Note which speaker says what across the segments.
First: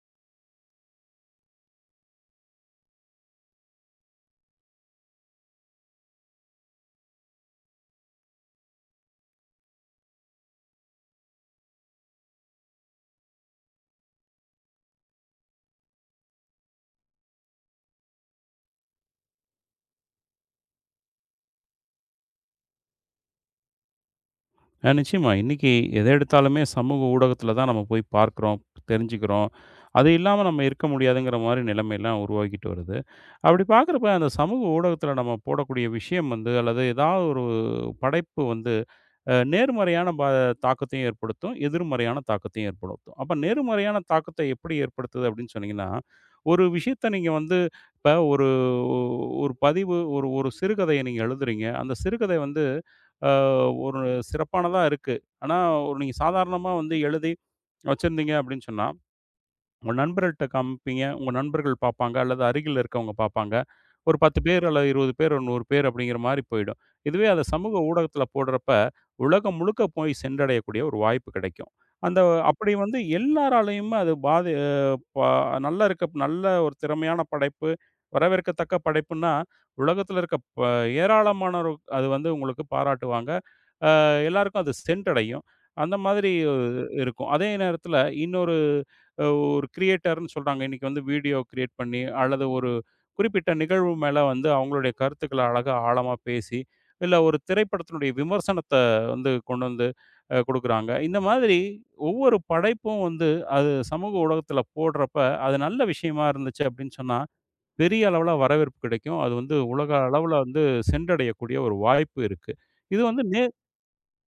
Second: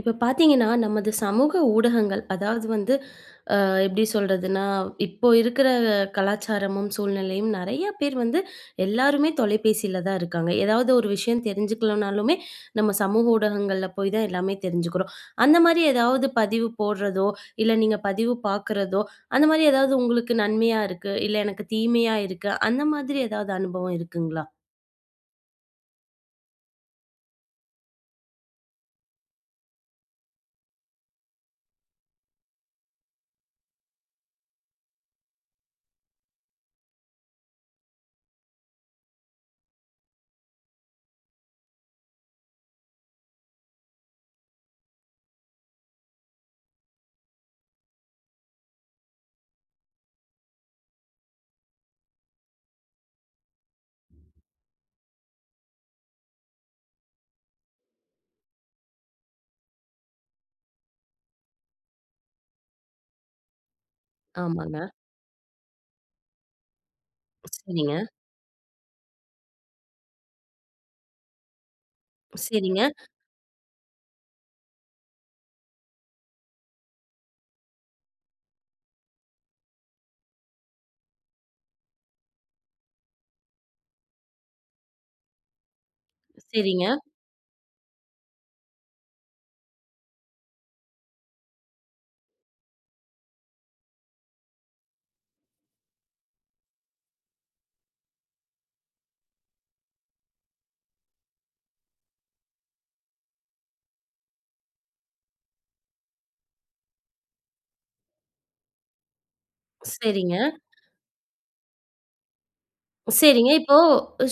Speaker 1: இப்ப பார்த்தீங்கன்னா, நமது சமூக ஊடகங்கள், அதாவது வந்து அ எப்படி சொல்றதுன்னா, இப்போ இருக்கிற கலாச்சாரமும், சூழ்நிலையும் நெறைய பேர் வந்து எல்லாருமே தொலைபேசியில தான் இருக்காங்க. ஏதாவது ஒரு விஷயம் தெரிஞ்சுக்கலனாலுமே, நம்ம சமூக ஊடகங்கள்ல போய் தான் எல்லாமே தெரிஞ்சுக்கிறோம். அந்த மாரி ஏதாவது பதிவு போடுறதோ, இல்ல நீங்க பதிவு பார்க்குறதோ, அந்த மாரி ஏதாவது உங்களுக்கு நன்மையா இருக்கு, இல்ல எனக்கு தீமையா இருக்கு, அந்த மாதிரி ஏதாவது அனுபவம் இருக்குங்களா?
Speaker 2: ஆ, நிச்சயமா. இன்னைக்கு எத எடுத்தாலுமே சமூக ஊடகத்தில தான் நம்ம போய் பார்க்கிறோம், தெரிஞ்சுக்கிறோம். அது இல்லாம நம்ம இருக்க முடியாதுங்கிற மாரி நிலைமைலாம் உருவாகிட்டு வருது. அப்படி பார்க்குறப்ப அந்த சமூக ஊடகத்தில நம்ம போடக்கூடிய விஷயம் வந்து அல்லது ஏதாவது ஒரு படைப்பு வந்து நேர்மறையான தாக்கத்தையும் ஏற்படுத்தும், எதிர்மறையான தாக்கத்தையும் ஏற்படுத்தும். அப்ப நேர்மறையான தாக்கத்தை எப்படி ஏற்படுத்துது அப்படின்னு சொன்னீங்கன்னா, ஒரு விஷயத்த நீங்க வந்து இப்ப ஒரு ஒரு பதிவு ஒரு ஒரு சிறுகதைய நீங்க எழுதுறீங்க. அந்த சிறுகதை வந்து அ ஒரு சிறப்பானதா இருக்கு. ஆனா, ஒரு நீங்க சாதாரணமா வந்து எழுதி வச்சிருந்தீங்க அப்படின்னு சொன்னா, உங்க நண்பர்கள்ட்ட காமிப்பீங்க. உங்க நண்பர்கள் பார்ப்பாங்க, அல்லது அருகில் இருக்கவங்க பார்ப்பாங்க. ஒரு 10 பேர்
Speaker 1: ஆமாங்க.
Speaker 2: அல்லது 20 பேர், ஒரு 100 பேர் அப்படிங்கிற மாரி போயிடும். இதுவே அத சமூக
Speaker 1: சரிங்க,
Speaker 2: ஊடகத்தில போடுறப்ப, உலகம் முழுக்க போய் சென்றடையக்கூடிய ஒரு வாய்ப்பு கிடைக்கும். அந்த அப்படி
Speaker 1: சரிங்க,
Speaker 2: வந்து எல்லாராலயுமே அது பாதி பா நல்லா இருக்க நல்ல ஒரு திறமையான படைப்பு, வரவேற்கத்தக்க படைப்புன்னா, உலகத்தில இருக்க ஏராளமானோர் அது வந்து உங்களுக்கு பாராட்டுவாங்க. எல்லாருக்கும் அது சென்றடையும். அந்த மாதிரி
Speaker 1: சரிங்க,
Speaker 2: இருக்கும். அதே நேரத்தில இன்னொரு அ ஒரு கிரியேட்டர்ன்னு சொல்றாங்க. இன்னைக்கு வந்து வீடியோ கிரியேட் பண்ணி, அல்லது ஒரு குறிப்பிட்ட நிகழ்வு மேல வந்து அவங்களுடைய கருத்துக்கள அழகா ஆழமா பேசி, இல்ல ஒரு திரைப்படத்தினுடைய விமர்சனத்த வந்து கொண்டு வந்து குடுக்குறாங்க. இந்த மாதிரி ஒவ்வொரு படைப்பும் வந்து அது சமூக ஊடகத்தில போடுறப்ப, அது நல்ல விஷயமா இருந்துச்சு அப்படின்னு சொன்னா, பெரிய அளவுல வரவேற்பு கிடைக்கும். அது வந்து உலக அளவுல
Speaker 1: சரிங்க.
Speaker 2: வந்து சென்றடையக்கூடிய ஒரு வாய்ப்பு இருக்கு. இது வந்து
Speaker 1: சரிங்க. இப்போ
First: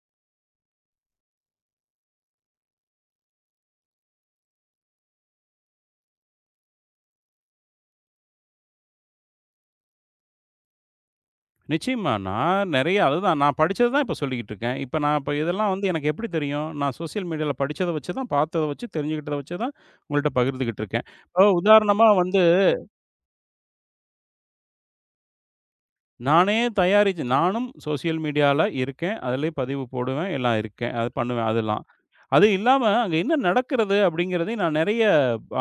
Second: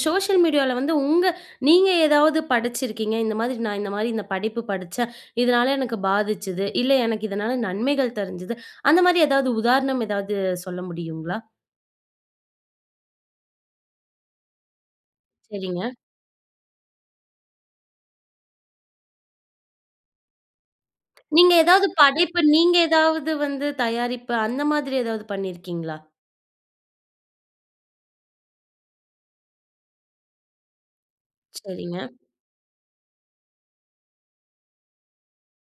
Speaker 1: சோஷியல் மீடியால வந்து உங்க நீங்க ஏதாவது படிச்சிருக்கீங்க. இந்த மாதிரி நான் இந்த மாதிரி இந்த படிப்பு படிச்சேன். இதனால எனக்கு பாதிச்சது. இல்ல எனக்கு இதனால நன்மைகள் தெரிஞ்சது. அந்த மாதிரி ஏதாவது உதாரணம் ஏதாவது சொல்ல முடியுங்களா?
Speaker 2: நிச்சயமா. நான் நெறைய அதுதான் நான் படிச்சது தான் இப்ப சொல்லிக்கிட்டு இருக்கேன். இப்ப நான் இப்ப இதெல்லாம்
Speaker 1: சரிங்க.
Speaker 2: வந்து எனக்கு எப்படி தெரியும்? நான் சோசியல் மீடியால படிச்சத வச்சு தான், பார்த்தத வச்சு, தெரிஞ்சுக்கிட்டத வச்சு தான் உங்கள்ட்ட பகிர்ந்துகிட்டு இருக்கேன். இப்போ
Speaker 1: நீங்க ஏதாவது
Speaker 2: உதாரணமா
Speaker 1: படைப்பு
Speaker 2: வந்து
Speaker 1: நீங்க ஏதாவது வந்து தயாரிப்பு அந்த மாதிரி ஏதாவது பண்ணியிருக்கீங்களா?
Speaker 2: நானே தயாரிச்சு நானும் சோசியல் மீடியால இருக்கேன். அதிலயே பதிவு போடுவேன். எல்லாம் இருக்கேன். அது பண்ணுவேன் அதெல்லாம்.
Speaker 1: சரிங்க,
Speaker 2: அது இல்லாம, அங்க என்ன நடக்கிறது அப்படிங்கிறதையும் நான் நெறைய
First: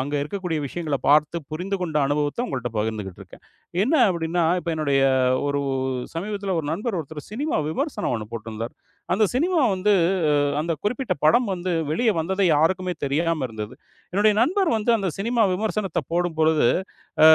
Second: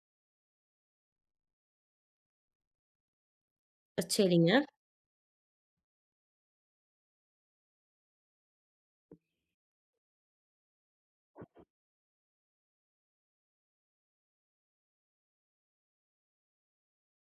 Speaker 2: அங்க இருக்கக்கூடிய விஷயங்கள பார்த்து புரிந்து கொண்ட அனுபவத்த உங்கள்ட்ட பகிர்ந்துகிட்டு இருக்கேன். என்ன அப்படின்னா,
Speaker 1: சரிங்க,
Speaker 2: இப்ப என்னுடைய ஒரு சமீபத்தில ஒரு நண்பர் ஒருத்தர் சினிமா விமர்சனம் ஒண்ணு போட்டிருந்தார். அந்த சினிமா வந்து அ அந்த குறிப்பிட்ட படம் வந்து வெளிய வந்ததே யாருக்குமே தெரியாம இருந்தது. என்னுடைய நண்பர் வந்து அந்த சினிமா விமர்சனத்த போடும்பொழுது, அ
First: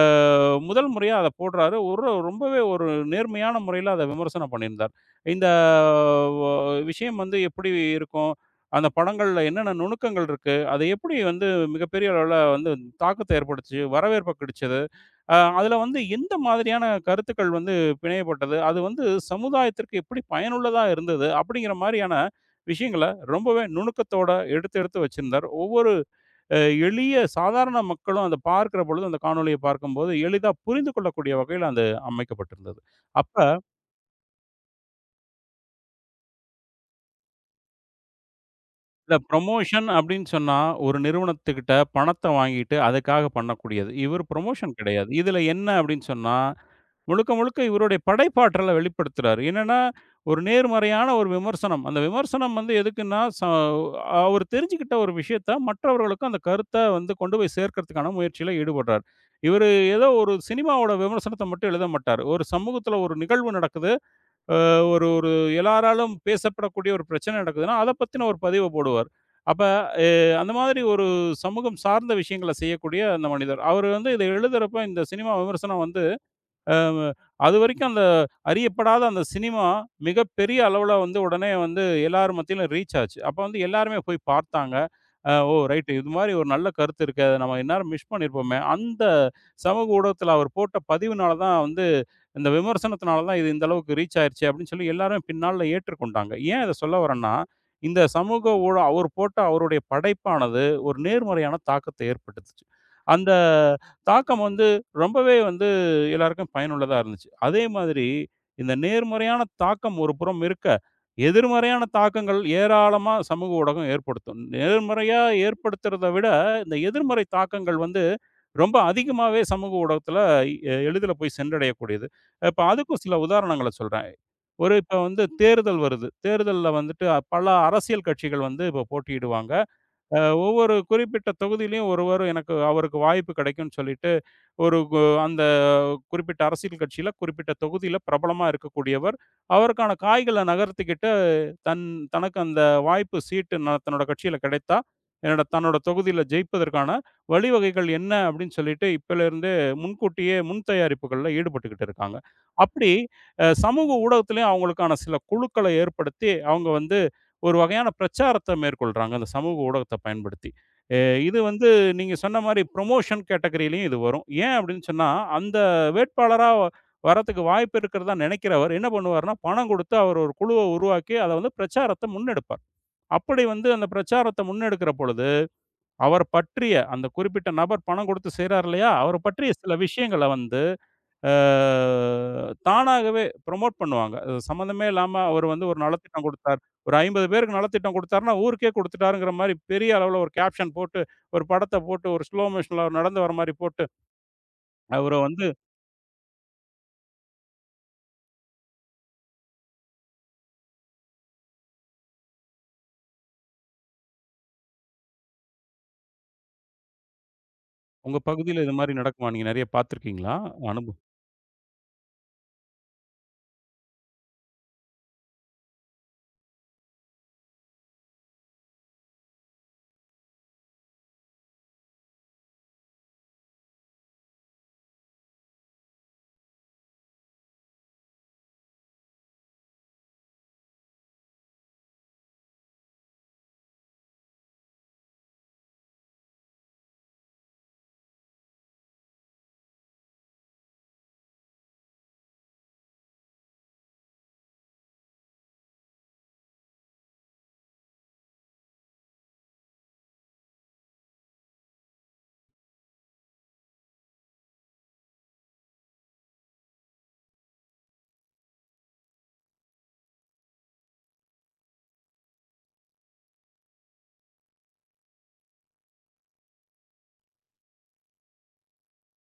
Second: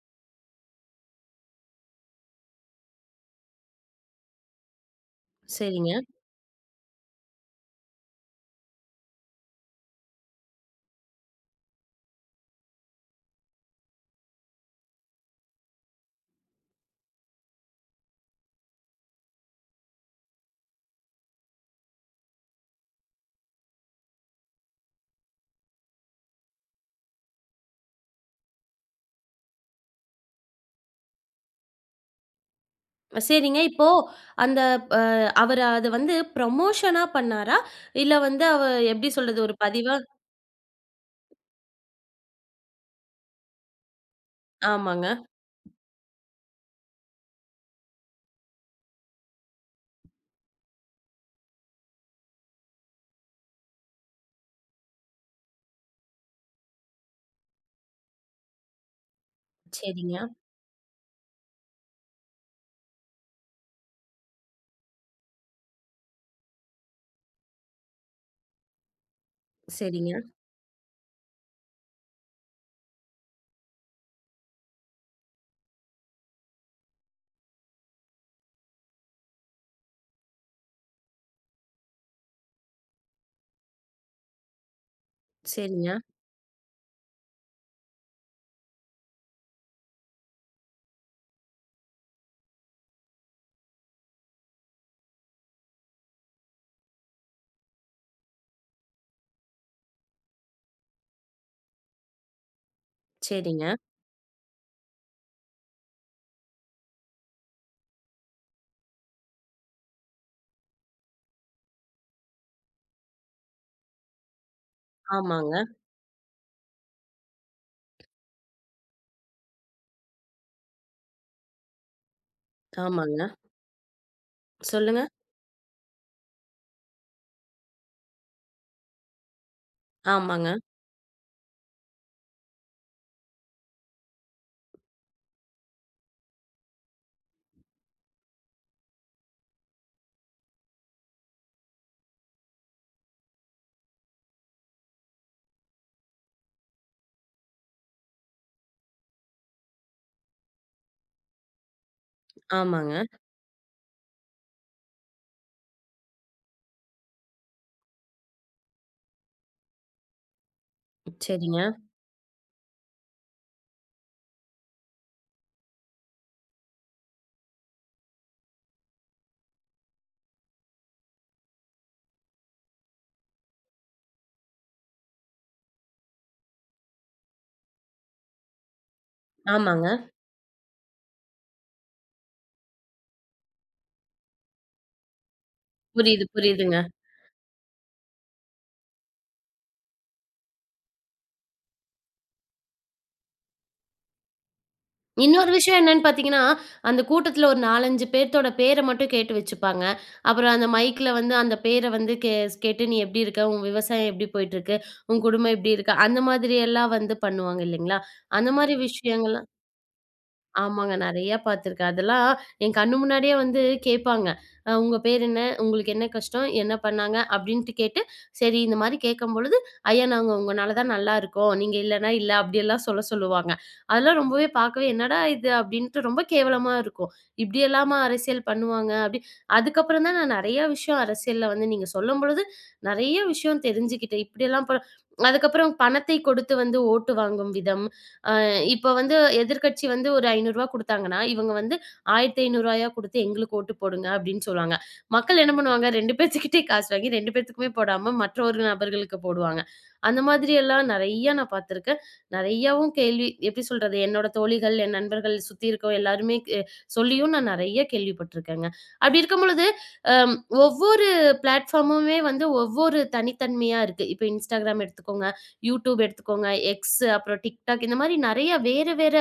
Speaker 2: முதல் முறையா அத போடுறாரு. ஒரு ரொம்பவே ஒரு நேர்மையான முறையில அத விமர்சனம் பண்ணியிருந்தார். இந்த
Speaker 1: சரிங்க,
Speaker 2: வ விஷயம் வந்து எப்படி இருக்கும்? அந்த படங்கள்ல என்னென்ன நுணுக்கங்கள் இருக்கு? அது எப்படி வந்து மிகப்பெரிய அளவுல வந்து தாக்கத்த ஏற்படுத்துச்சு? வரவேற்ப கிடைச்சது? அதுல வந்து எந்த மாதிரியான கருத்துக்கள் வந்து பிணையப்பட்டது? அது வந்து சமுதாயத்திற்கு எப்படி பயனுள்ளதா இருந்தது? அப்படிங்கிற மாரியான விஷயங்கள ரொம்பவே நுணுக்கத்தோட எடுத்து, எடுத்து வச்சிருந்தார். ஒவ்வொரு அ எளிய சாதாரண மக்களும் அத பார்க்கிற பொழுது, அந்த காணொளிய பார்க்கும்போது எளிதா புரிந்து கொள்ளக்கூடிய வகையில அது அமைக்கப்பட்டிருந்தது. அப்ப
Speaker 1: சரிங்க. இப்போ அந்த அ அவரு அத வந்து ப்ரமோஷனா பண்ணாரா? இல்ல வந்து அவ எப்படி
Speaker 2: இல்ல
Speaker 1: சொல்றது ஒரு
Speaker 2: ப்ரமோஷன்
Speaker 1: பதிவா?
Speaker 2: அப்படின்னு சொன்னா, ஒரு நிறுவனத்துக்கிட்ட பணத்த வாங்கிட்டு அதுக்காக பண்ணக்கூடியது. இவர் ப்ரமோஷன்
Speaker 1: ஆமாங்க.
Speaker 2: கிடையாது. இதுல என்ன அப்படின்னு சொன்னா, முழுக்க முழுக்க இவருடைய படைப்பாற்றல வெளிப்படுத்துறாரு. என்னன்னா, ஒரு நேர்மறையான ஒரு விமர்சனம். அந்த விமர்சனம் வந்து எதுக்குன்னா, அவர் தெரிஞ்சுக்கிட்ட ஒரு விஷயத்த மற்றவர்களுக்கும் அந்த கருத்த வந்து கொண்டு போய் சேர்க்கறதுக்கான முயற்சியில ஈடுபடுறார். இவரு ஏதோ
Speaker 1: சரிங்க,
Speaker 2: ஒரு சினிமாவோட விமர்சனத்த மட்டும் எழுத மாட்டாரு. ஒரு சமூகத்துல ஒரு நிகழ்வு நடக்குது. ஒரு ஒரு எல்லாராலும் பேசப்படக்கூடிய ஒரு பிரச்சனை நடக்குதுன்னா, அத பத்தின ஒரு பதிவ போடுவார். அப்ப எ
Speaker 1: சரிங்க.
Speaker 2: அந்த மாதிரி ஒரு சமூகம் சார்ந்த விஷயங்கள செய்யக்கூடிய அந்த மனிதர். அவரு வந்து இத எழுதுறப்ப இந்த சினிமா விமர்சனம் வந்து அம் அது வரைக்கும் அந்த அறியப்படாத அந்த சினிமா மிகப்பெரிய அளவுல வந்து உடனே வந்து எல்லார் மத்தியிலும் ரீச் ஆச்சு. அப்ப வந்து எல்லாருமே போய் பார்த்தாங்க. ஓ! ரைட்,
Speaker 1: சரிங்க,
Speaker 2: இது மாரி ஒரு நல்ல கருத்து இருக்கே. அத நம்ம இந்நேரம் மிஸ் பண்ணியிருப்போமே. அந்த சமூக ஊடகத்தில அவர் போட்ட பதிவுனால தான் வந்து இந்த விமர்சனத்தினால தான் இது இந்த அளவுக்கு ரீச் ஆயிருச்சே அப்படின்னு சொல்லி எல்லாரும் பின்னால ஏற்றுக்கொண்டாங்க. ஏன் இத சொல்ல வரேன்னா, இந்த சமூக ஊட அவர் போட்ட அவருடைய படைப்பானது ஒரு நேர்மறையான தாக்கத்த ஏற்படுத்துச்சு. அந்த
Speaker 1: சரிங்க.
Speaker 2: தாக்கம் வந்து ரொம்பவே வந்து எல்லாருக்கும் பயனுள்ளதா இருந்துச்சு. அதே மாதிரி இந்த நேர்மறையான தாக்கம் ஒரு புறம் இருக்க, எதிர்மறையான தாக்கங்கள் ஏராளமா சமூக ஊடகம் ஏற்படுத்தும். நேர்மறையா
Speaker 1: ஆமாங்க,
Speaker 2: ஏற்படுத்துறத விட, இந்த எதிர்மறை தாக்கங்கள் வந்து ரொம்ப அதிகமாவே சமூக ஊடகத்தில எளிதில போய் சென்றடையக்கூடியது. இப்ப அதுக்கும் சில
Speaker 1: ஆமாங்க.
Speaker 2: உதாரணங்கள சொல்றேன். ஒரு இப்ப
Speaker 1: சொல்லுங்க.
Speaker 2: வந்து தேர்தல் வருது. தேர்தல்ல வந்துட்டு பல அரசியல் கட்சிகள் வந்து இப்ப போட்டியிடுவாங்க. அ
Speaker 1: ஆமாங்க,
Speaker 2: ஒவ்வொரு குறிப்பிட்ட தொகுதியிலயும் ஒருவர் எனக்கு அவருக்கு வாய்ப்பு கிடைக்கும்னு சொல்லிட்டு ஒரு கு அந்த குறிப்பிட்ட அரசியல் கட்சியில, குறிப்பிட்ட தொகுதியில பிரபலமா இருக்கக்கூடியவர். அவருக்கான காய்கள நகர்த்திக்கிட்டு தன் தனக்கு அந்த வாய்ப்பு சீட்டு நான் தன்னோட கட்சியில கிடைத்தா, தன்னோட தொகுதியில ஜெயிப்பதற்கான வழிவகைகள் என்ன அப்படின்னு சொல்லிட்டு இப்பலேருந்தே முன்கூட்டியே முன் தயாரிப்புகள்ல ஈடுபட்டுக்கிட்டு இருக்காங்க. அப்படி
Speaker 1: ஆமாங்க.
Speaker 2: சமூக ஊடகத்திலயும் அவங்களுக்கான சில குழுக்கள ஏற்படுத்தி, அவங்க வந்து ஒரு வகையான பிரச்சாரத்த மேற்கொள்றாங்க, அந்த சமூக ஊடகத்த பயன்படுத்தி. எ இது
Speaker 1: சரிங்க.
Speaker 2: வந்து நீங்க சொன்ன மாரி ப்ரமோஷன் கேட்டகரிலயும் இது வரும். ஏன் அப்படின்னு சொன்னா, அந்த வேட்பாளரா வரத்துக்கு வாய்ப்பு இருக்கிறதா நினைக்கிற அவர் என்ன பண்ணுவார்ன்னா, பணம் குடுத்து அவர் ஒரு குழுவ உருவாக்கி, அத வந்து பிரச்சாரத்த முன்னெடுப்பார். அப்படி வந்து அந்த பிரச்சாரத்த முன்னெடுக்கிற பொழுது, அவர் பற்றிய அந்த குறிப்பிட்ட நபர் பணம் குடுத்து செய்றார் இல்லையா? அவர பற்றிய சில
Speaker 1: ஆமாங்க.
Speaker 2: விஷயங்கள வந்து அ தானாகவே புரமோட் பண்ணுவாங்க. அது சம்மந்தமே இல்லாம அவர் வந்து ஒரு நலத்திட்டம்
Speaker 1: புரியுது,
Speaker 2: குடுத்தார்.
Speaker 1: புரியுதுங்க.
Speaker 2: ஒரு 50 பேருக்கு நலத்திட்டம் குடுத்தாருன்னா, ஊருக்கே குடுத்துட்டாருங்கிற மாரி பெரிய அளவுல ஒரு கேப்ஷன் போட்டு, ஒரு படத்த போட்டு, ஒரு ஸ்லோ மோஷன்ல அவர் நடந்து வர மாரி போட்டு, அவர வந்து
Speaker 1: இன்னொரு விஷயம் என்னன்னு பார்த்தீங்கன்னா, அந்த கூட்டத்துல ஒரு 4, 5 பேத்தோட பேர மட்டும் கேட்டு வச்சுப்பாங்க. அப்புறம் அந்த மைக்ல வந்து அந்த பேர வந்து கேட்டு "நீ எப்படி இருக்க? உன் விவசாயம் எப்படி போயிட்டுருக்கு? உன் குடும்பம் எப்படி இருக்கு?" அந்த மாதிரியெல்லாம் வந்து பண்ணுவாங்க இல்லைங்களா?
Speaker 2: உங்க
Speaker 1: அந்த
Speaker 2: பகுதியில இது
Speaker 1: மாரி
Speaker 2: மாரி நடக்குமா?
Speaker 1: விஷயங்கள்
Speaker 2: நீங்க நெறைய பார்த்திருக்கீங்களா?
Speaker 1: ஆமாங்க.
Speaker 2: அனுபவம்
Speaker 1: நெறையா பார்த்துருக்கேன். அதெல்லாம் என் கண்ணு முன்னாடியே வந்து கேட்பாங்க. "உங்க பேர் என்ன? உங்களுக்கு என்ன கஷ்டம்? என்ன பண்ணாங்க?" அப்படின்ட்டு கேட்டு, சரி இந்த மாரி கேட்கும்பொழுது, "ஐயா நாங்க உங்கனால தான் நல்லா இருக்கோம். நீங்க இல்லன்னா இல்ல." அப்படியெல்லாம் சொல்ல சொல்லுவாங்க. அதெல்லாம் ரொம்பவே பார்க்கவே, "என்னடா இது?" அப்படின்ட்டு ரொம்ப கேவலமா இருக்கும். "இப்படியெல்லாமா அரசியல் பண்ணுவாங்க?" அப்படி அதுக்கப்புறம் தான் நான் நெறைய விஷயம் அரசியல்ல வந்து நீங்க சொல்லும்பொழுது, நெறைய விஷயம் தெரிஞ்சுக்கிட்டேன். இப்படியெல்லாம் அதுக்கப்புறம் பணத்தை கொடுத்து வந்து ஓட்டு வாங்கும் விதம், இப்ப வந்து எதிர்க்கட்சி வந்து ஒரு ரூ. 500 குடுத்தாங்கன்னா, இவங்க வந்து ரூ. 1500 குடுத்து எங்களுக்கு ஓட்டு போடுங்க அப்படின்னு சொல்லுவாங்க. மக்கள் என்ன பண்ணுவாங்க 2 பேத்துக்கிட்டயே காசு வாங்கி 2 பேத்துக்குமே போடாம மற்ற ஒரு நபர்களுக்கு போடுவாங்க. அந்த மாதிரி எல்லாம் நெறைய நான் பார்த்துருக்கேன். நெறையாவும் கேள்வி எப்படி சொல்றது? என்னோட தோழிகள், என் நண்பர்கள் சுத்தி இருக்கவங்க எல்லாருமே சொல்லியும் நான் நெறைய கேள்விப்பட்டுருக்கேங்க. அப்படி இருக்கும் பொழுது அம் ஒவ்வொரு பிளாட்ஃபார்முமே வந்து ஒவ்வொரு தனித்தன்மையா இருக்கு. இப்ப Instagram எடுத்துக்கோங்க. யூடியூப் எடுத்துக்கோங்க, எக்ஸ் அப்புறம் TikTok இந்த மாரி நெறைய வேற வேற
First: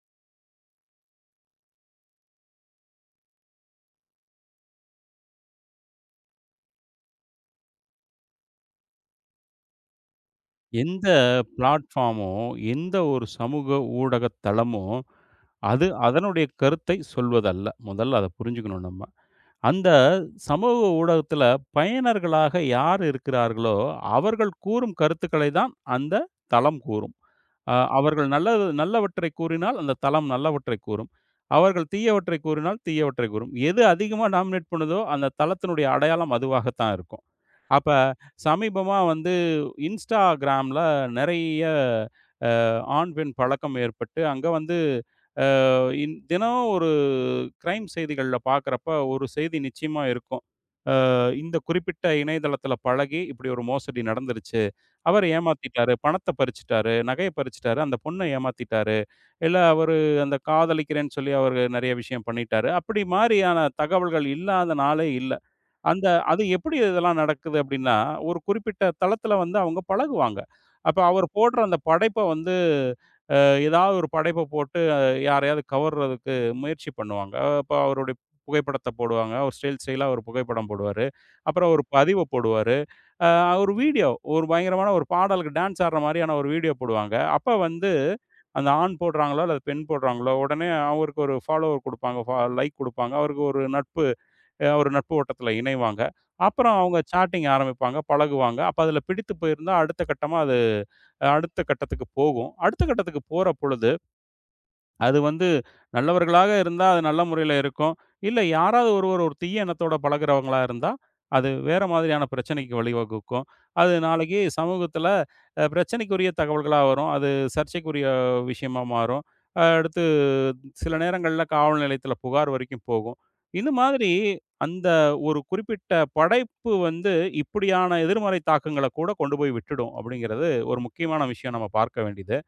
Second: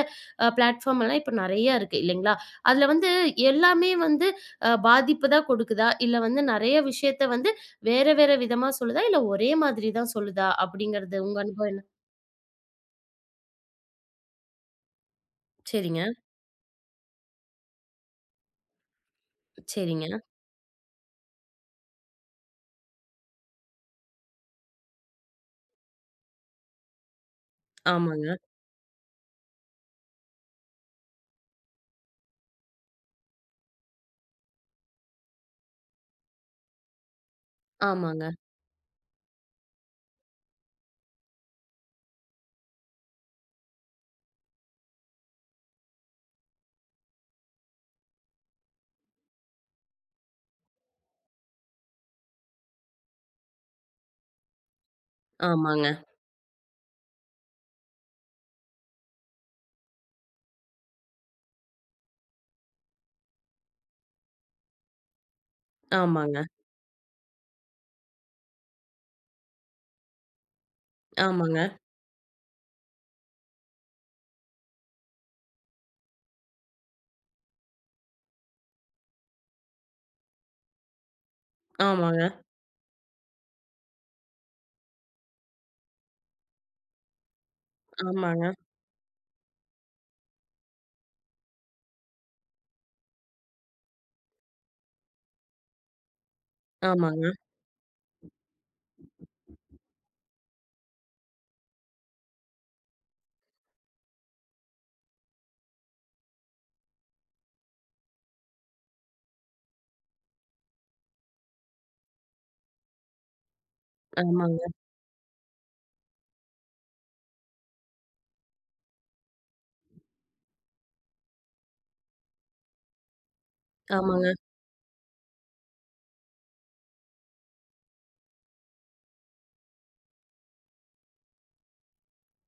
Speaker 1: பிளாட்ஃபார்ம் எல்லாம் இப்ப நெறைய இருக்கு இல்லைங்களா? அதுல வந்து எல்லாமே வந்து பாதிப்பு தான் கொடுக்குதா? இல்ல வந்து நெறைய விஷயத்த வந்து வேற வேற விதமா சொல்லுதா? இல்ல ஒரே மாதிரி தான் சொல்லுதா?
Speaker 2: எந்த
Speaker 1: அப்படிங்கிறது உங்க அனுபவம் என்ன?
Speaker 2: பிளாட்ஃபார்மோ, எந்த ஒரு சமூக ஊடக தளமோ, அது
Speaker 1: சரிங்க,
Speaker 2: அதனுடைய கருத்தை சொல்வதல்ல. முதல்ல அத புரிஞ்சுக்கணும் நம்ம. அந்த
Speaker 1: சரிங்க.
Speaker 2: சமூக ஊடகத்தில பயனர்களாக யார் இருக்கிறார்களோ, அவர்கள் கூறும் கருத்துக்களை தான் அந்த தளம் கூறும். அவர்கள்
Speaker 1: ஆமாங்க,
Speaker 2: நல்லது நல்லவற்றை கூறினால், அந்த தளம் நல்லவற்றை கூறும். அவர்கள் தீயவற்றை கூறினால், தீயவற்றை கூறும். எது அதிகமா டாமினேட் பண்ணுதோ, அந்த தளத்தினுடைய அடையாளம் அதுவாகத்தான் இருக்கும். அப்ப
Speaker 1: ஆமாங்க,
Speaker 2: சமீபமா வந்து Instagramல நிறைய ஆண், பெண் பழக்கம் ஏற்பட்டு, அங்க வந்து இன் தினம் ஒரு கிரைம் செய்திகள்ல பார்க்குறப்ப, ஒரு செய்தி நிச்சயமா இருக்கும். இந்த குறிப்பிட்ட இணையதளத்தில பழகி, இப்படி ஒரு மோசடி நடந்துருச்சு. அவர்
Speaker 1: ஆமாங்க,
Speaker 2: ஏமாத்திட்டாரு, பணத்த பறிச்சுட்டாரு, நகைய பறிச்சுட்டாரு, அந்த பொண்ண ஏமாத்திட்டாரு, இல்ல அவரு அந்த காதலிக்கிறேன்னு சொல்லி அவரு நெறைய விஷயம் பண்ணிட்டாரு. அப்படி மாரியான தகவல்கள் இல்லாத நாளே இல்ல. அந்த அது
Speaker 1: ஆமாங்க,
Speaker 2: எப்படி இதெல்லாம் நடக்குது அப்படின்னா, ஒரு குறிப்பிட்ட தளத்தில வந்து அவங்க பழகுவாங்க. அப்ப அவர்
Speaker 1: ஆமாங்க,
Speaker 2: போடுற அந்த படைப்ப வந்து ஏதாவது ஒரு படைப்ப போட்டு யாரையாவது கவர்றதுக்கு முயற்சி பண்ணுவாங்க. அப்ப அவருடைய புகைப்படத்த போடுவாங்க. ஒரு ஸ்டைல் ஸ்டைலா ஒரு புகைப்படம் போடுவாரு. அப்புறம் ஒரு பதிவ
Speaker 1: ஆமாங்க,
Speaker 2: போடுவாரு. ஒரு வீடியோ ஒரு பயங்கரமான ஒரு பாடலுக்கு டான்ஸ் ஆடுற மாரியான ஒரு வீடியோ போடுவாங்க. அப்ப வந்து
Speaker 1: ஆமாங்க,
Speaker 2: அந்த ஆண் போடுறாங்களோ அல்லது பெண் போடுறாங்களோ, உடனே அவருக்கு ஒரு ஃபாலோவர் குடுப்பாங்க. லைக் குடுப்பாங்க. அவருக்கு ஒரு நட்பு வட்டத்துல இணைவாங்க. அப்புறம் அவங்க
Speaker 1: ஆமாங்க,
Speaker 2: சாட்டிங் ஆரம்பிப்பாங்க, பழகுவாங்க. அப்ப அதுல பிடித்து போயிருந்தா அடுத்த கட்டமா அது அடுத்த கட்டத்துக்கு போகும். அடுத்த கட்டத்துக்கு போற பொழுது அது வந்து நல்லவர்களாக இருந்தா, அது நல்ல முறையில இருக்கும். இல்ல யாராவது ஒருவர் ஒரு தீய எண்ணத்தோட பழகுறவங்களா இருந்தா, அது வேற மாதிரியான பிரச்சனைக்கு வழிவகுக்கும். அது நாளைக்கு
Speaker 1: ஆமாங்க,
Speaker 2: சமூகத்தில பிரச்சனைக்குரிய தகவல்களா வரும். அது சர்ச்சைக்குரிய விஷயமா மாறும். அடுத்து சில நேரங்கள்ல காவல் நிலையத்தில புகார் வரைக்கும் போகும். இந்த மாதிரி
Speaker 1: ஆமாங்க.
Speaker 2: அந்த ஒரு குறிப்பிட்ட படைப்பு வந்து இப்படியான எதிர்மறை தாக்கங்கள கூட கொண்டு போய் விட்டுடும். அப்படிங்கிறது ஒரு முக்கியமான விஷயம் நம்ம பார்க்க வேண்டியது.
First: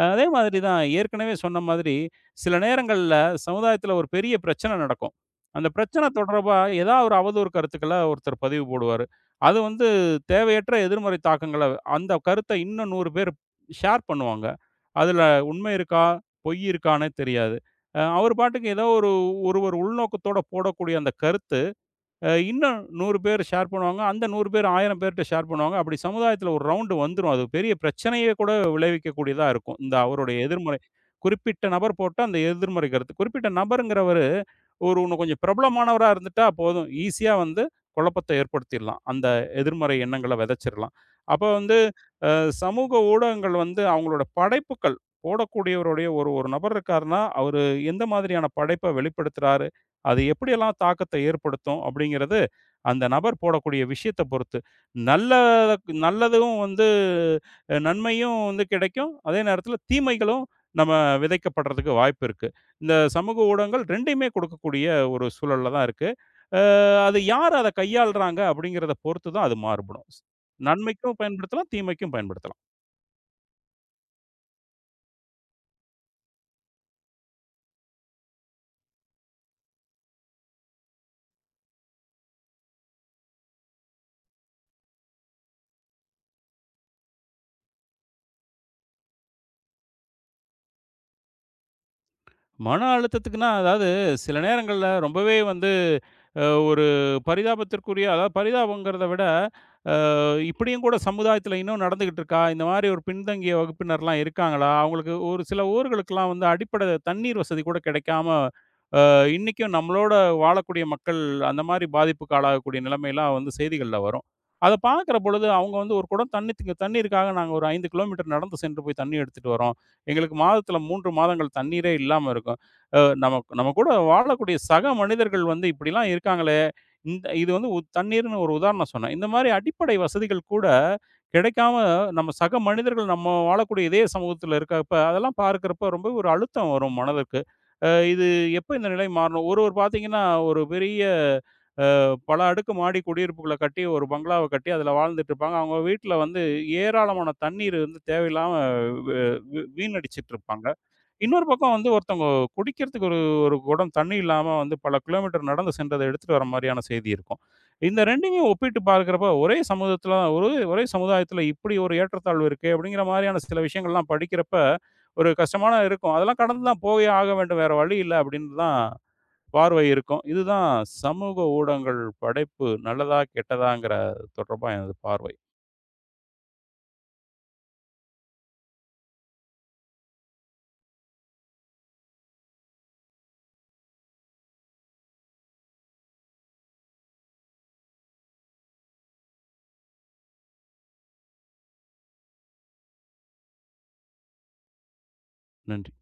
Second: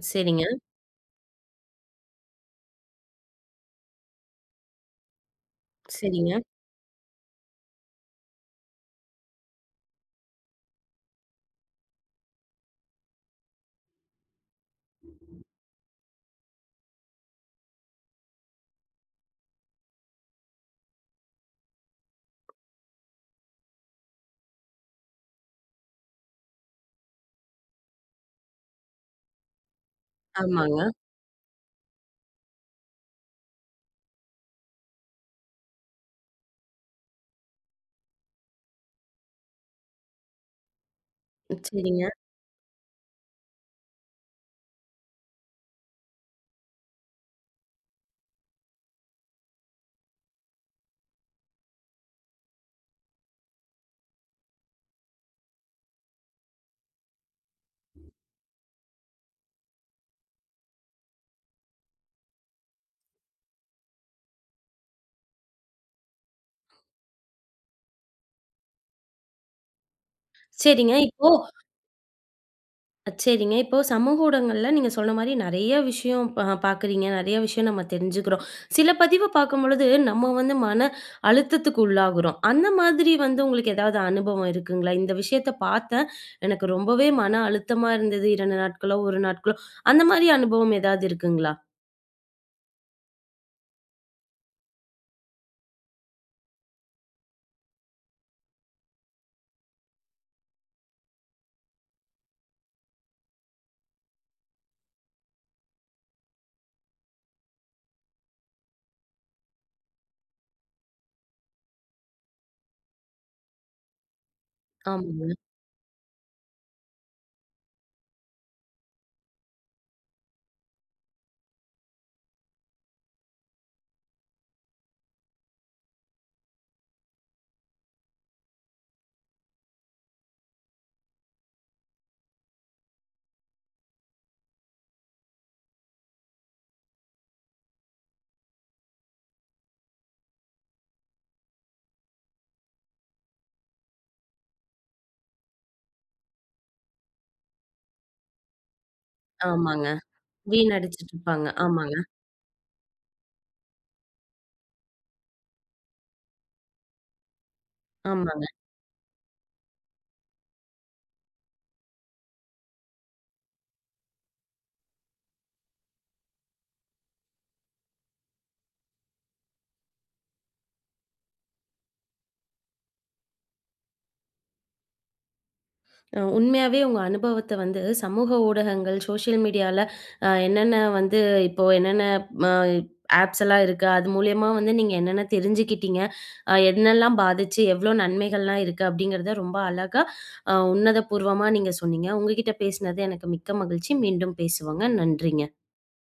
Speaker 2: அதே
Speaker 1: சரிங்க,
Speaker 2: மாதிரி தான் ஏற்கனவே சொன்ன மாதிரி, சில நேரங்கள்ல சமுதாயத்தில ஒரு பெரிய பிரச்சனை நடக்கும். அந்த பிரச்சனை
Speaker 1: சரிங்க,
Speaker 2: தொடர்பா ஏதாவது ஒரு அவதூறு கருத்துக்கள ஒருத்தர் பதிவு போடுவாரு. அது வந்து தேவையற்ற எதிர்மறை தாக்கங்கள அந்த கருத்த இன்னும் 100 பேர் ஷேர் பண்ணுவாங்க. அதில உண்மை இருக்கா? பொய் இருக்கான்னே தெரியாது. அவர் பாட்டுக்கு ஏதோ ஒரு ஒருவர் உள்நோக்கத்தோட போடக்கூடிய அந்த கருத்து இன்னும் 100 பேர் ஷேர் பண்ணுவாங்க. அந்த 100 பேர் 1000 பேர்ட்ட ஷேர் பண்ணுவாங்க. அப்படி சமுதாயத்தில ஒரு ரவுண்டு வந்துரும். அது பெரிய பிரச்சனையே கூட விளைவிக்கக்கூடியதா இருக்கும். இந்த அவருடைய எதிர்மறை
Speaker 1: ஆமாங்க,
Speaker 2: குறிப்பிட்ட நபர் போட்ட அந்த எதிர்மறை கருத்து. குறிப்பிட்ட நபருங்கிறவரு ஒரு இன்னும் கொஞ்சம் பிரபலமானவரா இருந்துட்டா போதும். ஈஸியா வந்து குழப்பத்த ஏற்படுத்திடலாம். அந்த எதிர்மறை எண்ணங்கள விதைச்சிரலாம். அப்ப வந்து
Speaker 1: சரிங்க,
Speaker 2: சமூக ஊடகங்கள் வந்து அவங்களோட படைப்புக்கள் போடக்கூடியவருடைய ஒரு ஒரு நபர் இருக்காருன்னா, அவரு எந்த மாதிரியான படைப்ப வெளிப்படுத்துறாரு? அது எப்படியெல்லாம் தாக்கத்த ஏற்படுத்தும்? அப்படிங்கிறது அந்த நபர் போடக்கூடிய விஷயத்த பொறுத்து. நல்ல நல்லதும் வந்து நன்மையும் வந்து கிடைக்கும். அதே நேரத்தில தீமைகளும் நம்ம விதைக்கப்படுறதுக்கு வாய்ப்பு இருக்கு. இந்த சமூக ஊடகங்கள் 2யுமே கொடுக்கக்கூடிய ஒரு சூழல்ல தான் இருக்கு. அ அது யார் அத கையாளுறாங்க அப்படிங்கிறத பொறுத்து தான் அது மாறுபடும்.
Speaker 1: சரிங்க.
Speaker 2: நன்மைக்கும்
Speaker 1: இப்போ
Speaker 2: பயன்படுத்தலாம், தீமைக்கும் பயன்படுத்தலாம்.
Speaker 1: சரிங்க. இப்போ சமூக ஊடகங்கள்ல நீங்க சொன்ன மாரி நெறைய விஷயம் பார்க்குறீங்க. நெறைய விஷயம் நம்ம தெரிஞ்சுக்கிறோம். சில பதிவ பார்க்கும்பொழுது நம்ம வந்து மன அழுத்தத்துக்கு உள்ளாகுறோம். அந்த மாதிரி வந்து உங்களுக்கு ஏதாவது அனுபவம் இருக்குங்களா? இந்த விஷயத்த பார்த்தேன். எனக்கு ரொம்பவே மன அழுத்தமா இருந்தது. 2 நாட்களோ, 1 நாட்களோ அந்த மாரி அனுபவம் ஏதாவது இருக்குங்களா?
Speaker 2: மன அழுத்தத்துக்குன்னா, அதாவது சில நேரங்கள்ல ரொம்பவே வந்து ஒரு பரிதாபத்திற்குரிய அதாவது பரிதாபங்கிறத விட, இப்படியும் கூட சமுதாயத்தில இன்னும் நடந்துகிட்டு இருக்கா? இந்த மாரி ஒரு பின்தங்கிய வகுப்பினர்லாம் இருக்காங்களா? அவங்களுக்கு ஒரு சில ஊர்களுக்குலாம் வந்து அடிப்படை தண்ணீர் வசதி கூட கிடைக்காம இன்னைக்கும் நம்மளோட வாழக்கூடிய மக்கள் அந்த மாதிரி பாதிப்புக்கு ஆளாகக்கூடிய நிலைமைலாம் வந்து செய்திகள்ல வரும். அத பார்க்கிற
Speaker 1: ஆமாங்க,
Speaker 2: பொழுது அவங்க வந்து ஒரு குடம் தண்ணித்துக்கு தண்ணீருக்காக நாங்க ஒரு 5 கிலோமீட்டர் நடந்து சென்று போய் தண்ணி எடுத்துட்டு வரோம். எங்களுக்கு மாதத்துல 3 மாதங்கள் தண்ணீரே இல்லாம இருக்கும். நம்ம நம்ம கூட வாழக்கூடிய சக மனிதர்கள் வந்து இப்படிலாம் இருக்காங்களே! இந்த இது வந்து தண்ணீர்ன்னு ஒரு உதாரணம் சொன்னேன். இந்த மாதிரி அடிப்படை வசதிகள் கூட கிடைக்காம நம்ம சக மனிதர்கள் நம்ம வாழக்கூடிய இதே சமூகத்துல இருக்கிறப்ப, அதெல்லாம் பார்க்கிறப்ப ரொம்ப ஒரு அழுத்தம் வரும் மனதுக்கு. இது எப்ப இந்த நிலை மாறணும்? ஒருவர் பார்த்தீங்கன்னா, ஒரு பெரிய பல அடுக்கு மாடி குடியிருப்புகள கட்டி, ஒரு பங்களாவ கட்டி அதுல வாழ்ந்துட்டுருப்பாங்க. அவங்க வீட்ல வந்து ஏராளமான தண்ணீர் வந்து தேவையில்லாம வ வீ
Speaker 1: ஆமாங்க.
Speaker 2: வீணடிச்சிட்டுருப்பாங்க.
Speaker 1: வீணடிச்சுட்டு
Speaker 2: இன்னொரு
Speaker 1: இருப்பாங்க.
Speaker 2: பக்கம் வந்து
Speaker 1: ஆமாங்க,
Speaker 2: ஒருத்தவங்க குடிக்கிறதுக்கு ஒரு ஒரு குடம் தண்ணி இல்லாம வந்து பல கிலோமீட்டர் நடந்து சென்றத எடுத்துட்டு வர மாரியான செய்தி இருக்கும். இந்த 2யுமே
Speaker 1: ஆமாங்க.
Speaker 2: ஒப்பிட்டு பார்க்கிறப்ப ஒரே சமூகத்துல ஒரே சமுதாயத்துல இப்படி ஒரு ஏற்றத்தாழ்வு இருக்கே! அப்படிங்கிற மாரியான சில விஷயங்கள்லாம் படிக்கிறப்ப, ஒரு கஷ்டமான இருக்கும். அதெல்லாம் கடந்து தான் போயே ஆக வேண்டும். வேற வழி இல்ல அப்படின்னு தான் பார்வை இருக்கும். இதுதான் சமூக ஊடகங்கள் படைப்பு நல்லதா, கெட்டதாங்கிற தொடர்பா எனது பார்வை.
Speaker 1: உண்மையாவே உங்க அனுபவத்த வந்து சமூக ஊடகங்கள், சோசியல் மீடியால என்னென்ன வந்து இப்போ என்னென்ன ம ஆப்ஸ் எல்லாம் இருக்கு. அது மூலியமா வந்து நீங்க என்னென்ன தெரிஞ்சுக்கிட்டீங்க? என்னெல்லாம் பாதிச்சு, எவ்ளோ நன்மைகள்லாம் இருக்கு அப்படிங்கிறத ரொம்ப அழகா உன்னதபூர்வமா நீங்க சொன்னீங்க. உங்ககிட்ட பேசினது எனக்கு மிக்க மகிழ்ச்சி. மீண்டும் பேசுவோங்க. நன்றிங்க.
Speaker 2: நன்றி.